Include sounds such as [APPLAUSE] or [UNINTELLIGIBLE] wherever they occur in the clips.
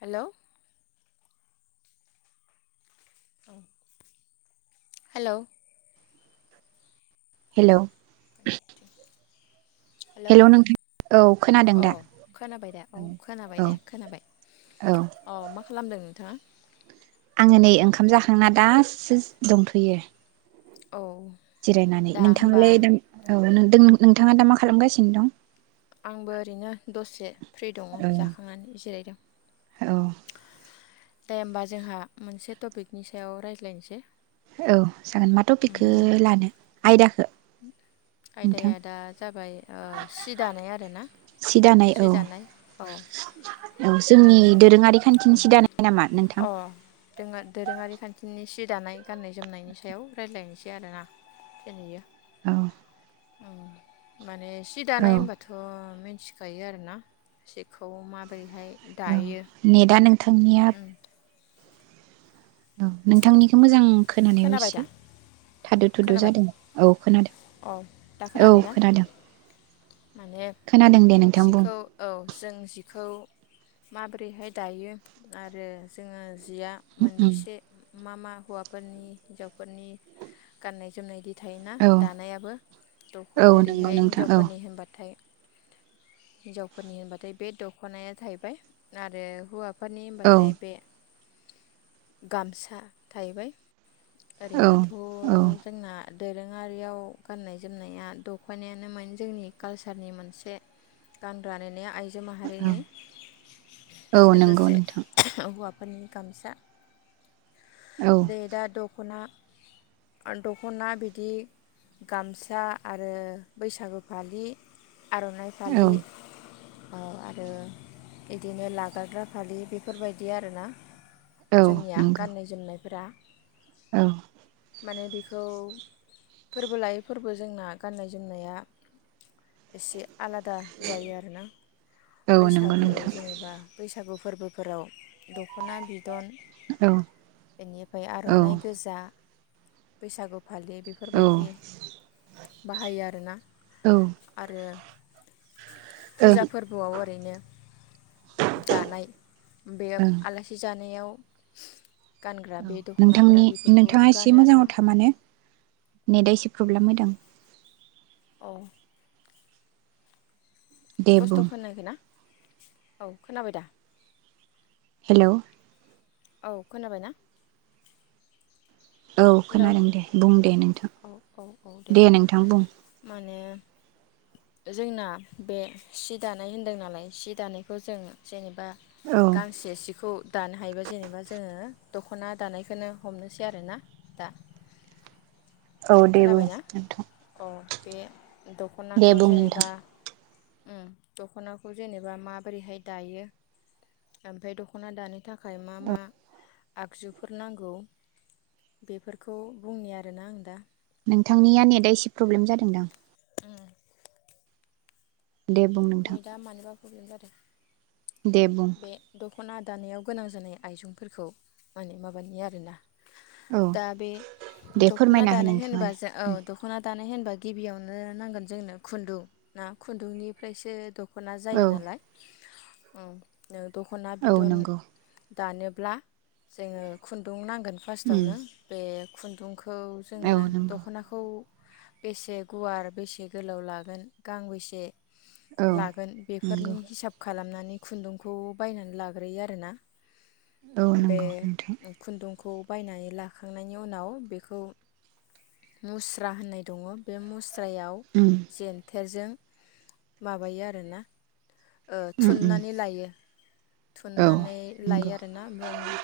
Hello hello hello [INAUDIBLE] hello नोंथां औ खोनादों दा अह खोनाबाय दे औ खोनाबाय औ दे खोनाबाय औ अह मा खालामदों? थाङा आङो नै ओंखाम जाखांना दासो दंथ'यो। औ जिरायनानै दा होमबा नोंथाङालाय दों औ नों ओं नंगौ नोंथाङा दा मा खालामगासिनो दं? आंबो ओरैनो दसे फ्रि दङ औ जाखांनानै जिरायदों औ दे होमबा जोंहा मोनसे टपिकनि सायाव रायज्लायनोसै औ जागोन मा उम थपिकखो लानो? आयदाखो आयदाया दा जाबाय ओ सि दानाय आरोना सि दानाय सि औ दानाय अ औ जोंनि उम दोरोङारि खान्थिनि उम सि दानाय नामा नोंथां अ दोङो दोरोङारि खान्थिनि सि दानाय गान्नाय जोमनायनि सायाव रायज्लायनोसै आरोना दिनैयो औ औ माने सि औ दानाय होनबाथ' मि थिखायो आरोना सिखौ मा बोरैहाय औ दायो नेटआ नोंथांनिया उम औ नोंथांनिखौ मोजां खोनानायाव खोनाबाय दा एसे थादु थुदु खोनाबाय जादों औ औ दा खोनादों औ खोनाबायना खोनादों। माने खोनादों दे नोंथां सिखौ औ जों जि खौ माबोरैहाय दायो आरो जोङो जिया बुं मोनबैसे मा मा हौवाफोरनि हिन्जावफोरनि गाननाय जोमनायनि थायोना औ दानायाबो दख' औ नंगौ जेरैहाय नोंथां औ हिनजावफोरनि होनबाथाय हिनजावफोरनि होनबाथाय बे दखनाया जाहैबाय आरो हौवा फोरनि औ हबाथाय बे गामसा थाहैबाय औ औ ओरैनोथ' दोरोङारियाव गान्नाय जोमनाया दख'नायानो मोन जोंनि कालसारनि मोनसे गानग्रा नुनाय आइ जो औ माहारिनि औ नंगौ लोगोसे नोंथां हौवा फोरनि गामसा औ दे दा द दख'ना दख'ना बिदि गामसा आरो बैसागु फालि आर'नाइ औ फालि औ आरो इदिनो लाबायग्रा फालि बेफोरबायदि आरोना। औ जोंनिया नंगौ गाननाय जोमनाय [UNINTELLIGIBLE] औ माने बेखौ फोरबो लायै फोरबो जोंना गाननाय जोमनाया एसे आलादा जायो आरोना औ नंगौ बैसागु नोंथां जेनेबा बैसागु फोरबोफोराव दख'ना बि दन औ बेनिफ्राय औ आर'नाइ गोजा। बैसागु फालि औ बेफोरबायदि बाहायो आरोना ओं आरो ओं फुजा फोरबोआव ओरैनो दानाय बे औ आलासि जानायाव [UNINTELLIGIBLE] गानग्रा बे दख'नाफोरा नोंथांनि बेफोरखौ नोंथाङा एसे गानो आरो मोजाङाव था माने नेटआ एसे प्रब्लेम होदों। औ दे स्पस्त' बुं खोनायाखै ना? औ खोनाबाय दा? हेलौ औ खोनाबाय ना? औ हेलौ खोनादों दे बुं दे नोंथां औ औ औ दे नोंथां बुं माने जोंना बे सि दानाय होनदों नालाय सि दानायखौ जों जेनेबा औ गांसे सिखौ दानो हायोबा जेनेबा जोङो दखना दानायखोनो हमनोसै आरो ना दा औ दे बुं खोनाबायना नोंथां। अ बे दे दखनाखौ बुं नोंथां जेनेबा उम दखनाखौ जेनेबा माबोरैहाय दायो ओमफ्राय दखना दानो थाख थाखाय मा मा? आगजुफोर नांगौ बेफोरखौ बुंनि आरोना आं दा नोंथांनिया नेट [UNINTELLIGIBLE] प्रब्लेम जादों दां। दे बुं नोंथां। नै दा मानोबा प्रब्लेम जादो। दे बुं। खना दानायाव गोनां जानाय आइजुंफोरखौ माने माबानि आरोना। औ दा बे दे दखना फोरमायना हो दानाय होनोबा नोंथाङानो जों औ दखना दानाय होनबा गिबियावनो नांगोन जोंनो खुन्दुं ना खुन्दुंनिफ्रायसो दख दखना औ जायो नालाय। औ दखना औ बिदन। नंगौ दानोब्ला जोङो खुन्दुं नां गोन उम फास्टावनो बे खुन्दुंखौ खौ औ जोङो नंगौ दखनाखौ बेसे गुवार बेसे गोलाव लागोन गांबेसे औ लागोन नंगौ बेफोरनि हिसाब खालामनान नै खुन्दुं खौ बायनानै लाग्रोयो आरो ना? औ नोंगौ नोंथां। खौ बायनानै लाखांनायनि उनाव बेखौ मुस्रा होननाय दङ बे मुस स्रायाव उम जेन्थ थेरजों माबायो आरोना? ओ उम उम थुननानै लायो। औ थुननानै नंगौ लायो ना ओमफाय ओं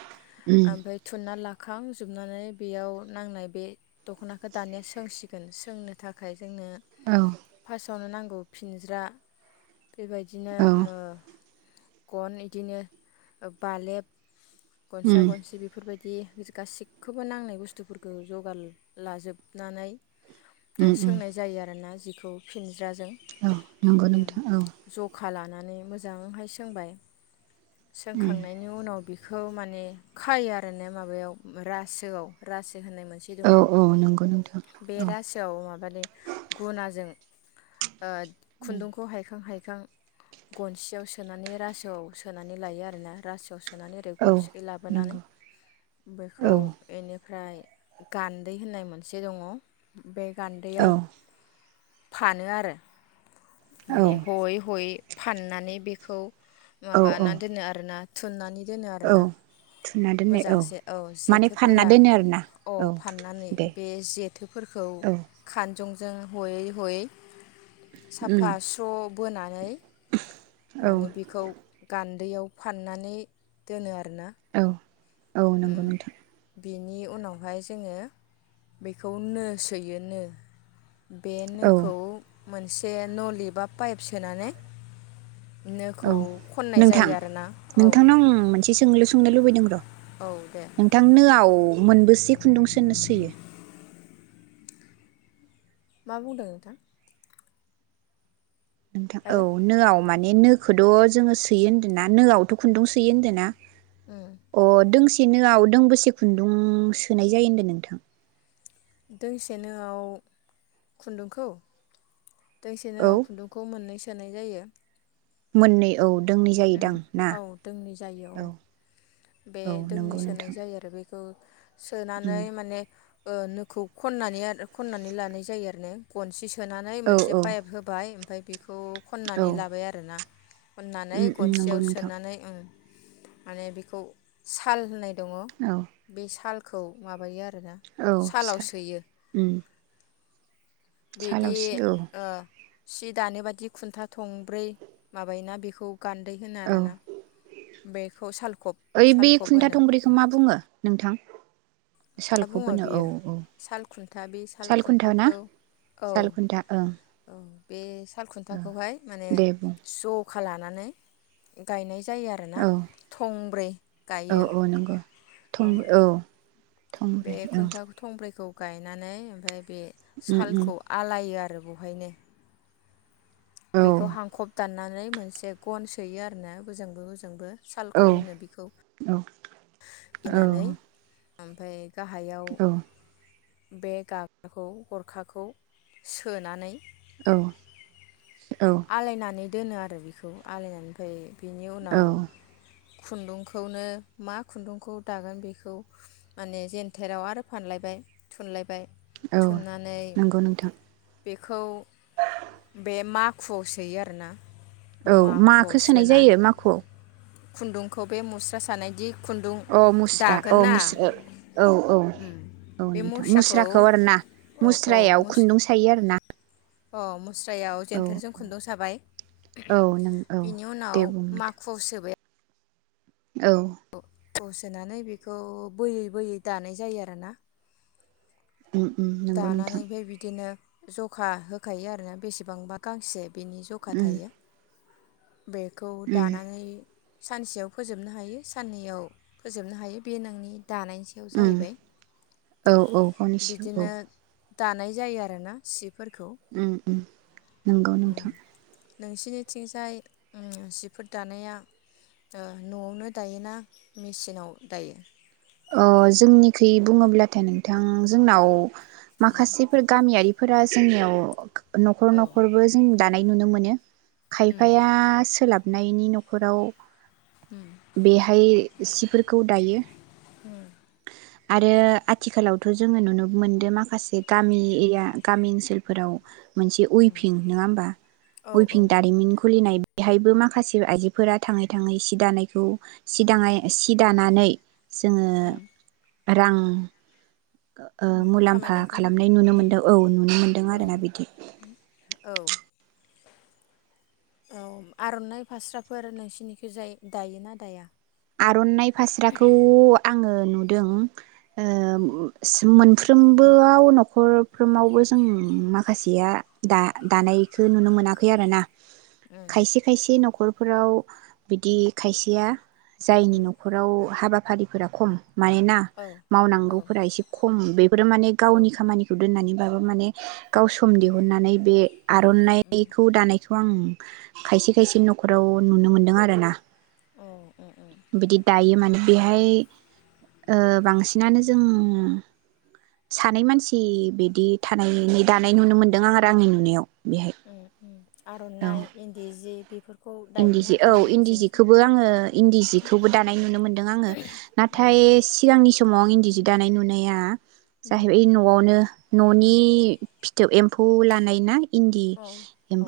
उम ओमफाय थुन ना लाखांजोबनानै बेयाव नांनाय बे दख'नाखौ दानिया सोंसिगोन सोंनो थाखाय जोंनो औ फास सावनो नांगौ फिनज्रा बेबायदिनो औ ओम गन इदिनो ओ बालेब गनसा उम गनसि बेफोरबाय दि गासैखौबो नांनाय बुस्थुफोरखौ जगार लाजोबनानै ओ उम उम सोंनाय जायो आरोना जि खौ फिन औ नंगौ नोंथां औ खा लानानै मोजांहाय सोंबाय उम सोंखांनायनि उनाव बे बेखौ माने खायो आरोना माबायाव अम रासोआव रासो होननाय मोनसे औ दङ' औ नंगौ नोंथां बे औ रासोआव माबादि गुनाजों ओ उम खुन्दुंखौ हायखां हाय खां गनसियाव सोनानै रासोआव सोनानै लायो आरोना रासोयाव सो नानै ओरै औ गनसिखै लाबोनानै नंगौ बेखो औ इनि ओमफ्राय गान्दै होननाय मोनसे दङ। बे औ गान्दैयाव फानो आरो औ माने हयै-हयै फाननानै बेखौ औ औ माबाना दोनो आरोना थुननानै दोनो औ आरोना थुना दोननाय मोजांसे औ माने फानना जेथोफोरा दोनो आरोना औ फाननानै दे बे जेथोफोरखौ औ खान जंजों हयै-हयै उम फासाव बोनानै औ माने बिखौ गान दैयाव फाननानै दोनो आ औ औ नंगौ नोंथां बेनि उनावहाय जोंङो बेखौ नो सोयो नो बे औ नोखौ मोनसे नलि बा पाइप सोनानै औ नोखौ खननाय नोंथां जायो आरोना औ नोंथांनाव आं मोनसे सोंलु सोंनो लुबैदों र औ दे नोंथांनो आव मोनबोसे खुन्दुंसोनो सैयो? मा बुंदों नोंथां? नोंथां औ आइल' नोआव माने माने नोखोद जोङो सोयो होन्दो ना नोआवथ खुन्दुं सोयो होनदोना? [INAUDIBLE] अ दोंसे एनोआव दों बोसे खुन्दुं सोनाय जायो होनदो नोंथां? दोंसेनोआव खुन्दुंखौ दोंसे औ नोआव खुन्दुंखौ मोननै सोनाय जायो मोननै औ दोंनै जायोदां उम ना औ दोंनै जायो औ बे औ दोंनै नंगौ सोनाय नोंथां जायो आरो बे [UNINTELLIGIBLE] उम सोनानै माने औ नोखौ खननानै आर खननानै लानाय जायो आरो ना गनसि सनानै औ मोनसे औ पाइप होबाय फाय बेखौ औ खननानै लाबाय आरोना नै उम उम नंगौ गनसियाव नोंथां सोनानै [UNINTELLIGIBLE] माने बिखौ‌ साल होननाय दङ औ बे साल खौ माबायो आ रो औ सालाव साल सोयो उम बिदि सालावसि औ ओ सि दानो बादि खुन्था थंब्रै माबायोना बेखौ गान्दै होनो औ आरोना बेखौ सालखब ओइ बे सालखब खुन्था होनो थंब्रैखौ मा बुङो नोंथां? था सालखौ बुङो बोनो औ बेयो औ साल खुन्था बे साल खुन्था ना खुन्थाखौ औ साल खुन्था ओं औ बेस साल खुन्थाखौहाय माने दे बुं ज खा लानानै गायनाय जायो आरोना औ थंब्रै औ गायो औ नंगौ औ बे थंब्रै ओं खुन्था थंब्रैखौ गायनानै ओमफाय बे उम उम सालखौ आलायो आ रो बहायनो औ बेखौ हांखब दानना नै मोनसे गन सोयो आरो ना बोजोंबो होजोंबो औ सालखब होनो बिखौ औ बिनानै ओमफाय गाहायाव बे गाग्राखौ गरखाखौ सोनानै औ औ आलायनानै दोनो आरो बेखौ आलायनानै ओमफाय बिनि औ उनाव खुन्दुंखौनो मा खुन्दुंखौ दागोन बेखौ माने जेेनथेराव आरो फानलायबाय थुनलाय बाय औ थुननानै नंगौ नोंथां बेखौ बे माखुआव सोयो आरोना औ माखुआव माखो सोनाय सोनानै जायो माखुआव? खुन्दुंखौ बे मुस्रा सानायदि खुन्दुं औ मुस्रा दागोन औ ना मुस ओ औ औ औ नोंथां मुस्राखौ आरोना अ अ मुस्रायाव मुस खुन्दुं सायो आरोना अ मु स्रायाव औ जेन्थोरजों खुन्दुं साबाय औ नों औ [UNINTELLIGIBLE] बिनि दे उनाव बुं नोंथां माखुआव सोबाय औ थ'आव सोनानै बेखौ बोयै बोयै दानाय जायो आरोना उम उम नंगौ नोंथां दानानै बे बिदिनो जखा होखायो आरोना बेसेबांबा गांसे बिनि जखा उम थायो। बेखौ उम दानानै सानसेयाव फोजोबनो हायो साननैयाव फोजोबनो हायो बे नोंनि दानायनि सायाव उम जाहैबाय औ औ गावनिसो नो दानाय जायो आरो ना सि उम उम। नोंगौ नोंथां। नोंसिनिथिंजाय ओ जिफोर दानाया ओ नआवनो दायोना मेचिनाव दायो। अ जोंनिखै बुङोब्लाथाय नोंथां जोंनाव माखासेफोर गामियारि फोरा जोंनियाव न'खर औ न'खरबो जों दानाय नुनो मोनो। उम खायफाया सोलाब नायनि नखराव बेहाय सिफोरखौ दायो। उम। आरो आथिखालावथ जोंङो नुनो मोनदों माखासे गामि एरिया गामि ओनसोलफोराव मोनसे वेभिं नङा होमबा वेभिं दारिमिन खुलिनाय बेहायबो माखासे आयजोफोरा थाङै थाङै सि दानायखौ सिदांयाय सि दानानै जोंङो उम रां ओ उम मुलाम्फा खामायनायखौ खालामनाय नुनो उम मोनदो औ नुनो मोनदों औ आरो ना बिदि। औ औ आरनाइ फास्राफोर नोंसिनिखिजाय दायोना दाया। आरनाइ फास्राखौ आंङो नु नुदों मोनफ्रोमबोआव न'खरफ्रोमावबो जों माखासेया दा-दानायखौ नुनो मोनाखै आरो ना। उम खायसे खायसे न नखरफोराव बिदि खायसेया जायनि उम नखराव हाबा फारिफोरा खम मानोना औ औ मावनांगौफोरा एसे खम बेफोरो माने औ गावनि खामानिखौ दोननानै बाबो माने गाव सम दिहुननानै बे आरनाइखौ दानायखौ आं खायसे खायसे नखराव नुनो मोन्दों आरो ना। अ ओ। बिदि दायो माने बेहाय ओ बांसिनानो जों सानै मानसि बिदि थानायनि दानाय नुनो मोनदों आं आरो आंनि नुनायाव। बेहाय। उम उम औ आरनाइ इन्दि जि बेफोरखौ इन्दि सि दायोना औ दाया इन्दि नोंसोरनिखै? सिखौबो आङो इन्दि सिखौबो दानाय नुनो मोनदों आङो उम नाथाय सिगांनि समाव आं इन्दि सि दानाय नुनाया, उम जाहैबाय न'आवनो न'नि उम फिथोब एम फुलानायनाय इन्दि औ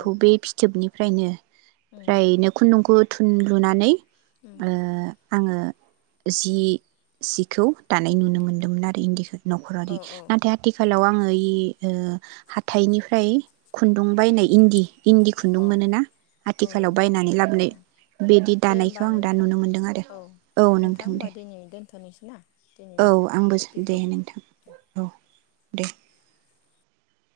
औ बे फिथोबनि फ्रायनो उम ओमफ्रायनो खुन्दुंखौ थुन लुनानै उम ओ आङो जि जिखौ दानाय नुनो मोन्दोंमोन आरो इन्दिखौ न'खरारि औ औ नाथाय आथिखालाव आङो गैयि ओ हाथाइनिफ्राय, खुन्दुं बायनाय उम इन्दि इन्दि औ खुन्दुं मोनोना औ आथिखालाव बायनानै औ लाबोनाय बिदि दे दानायखौ होमबा आं दा नोंथां नुनो मोन्दों आरो औ नोंथां होमबा दे, दिनै दोनथ'नोसै ना दिनैनि औ आंबो दे टपिकखौ नोंथां औ दे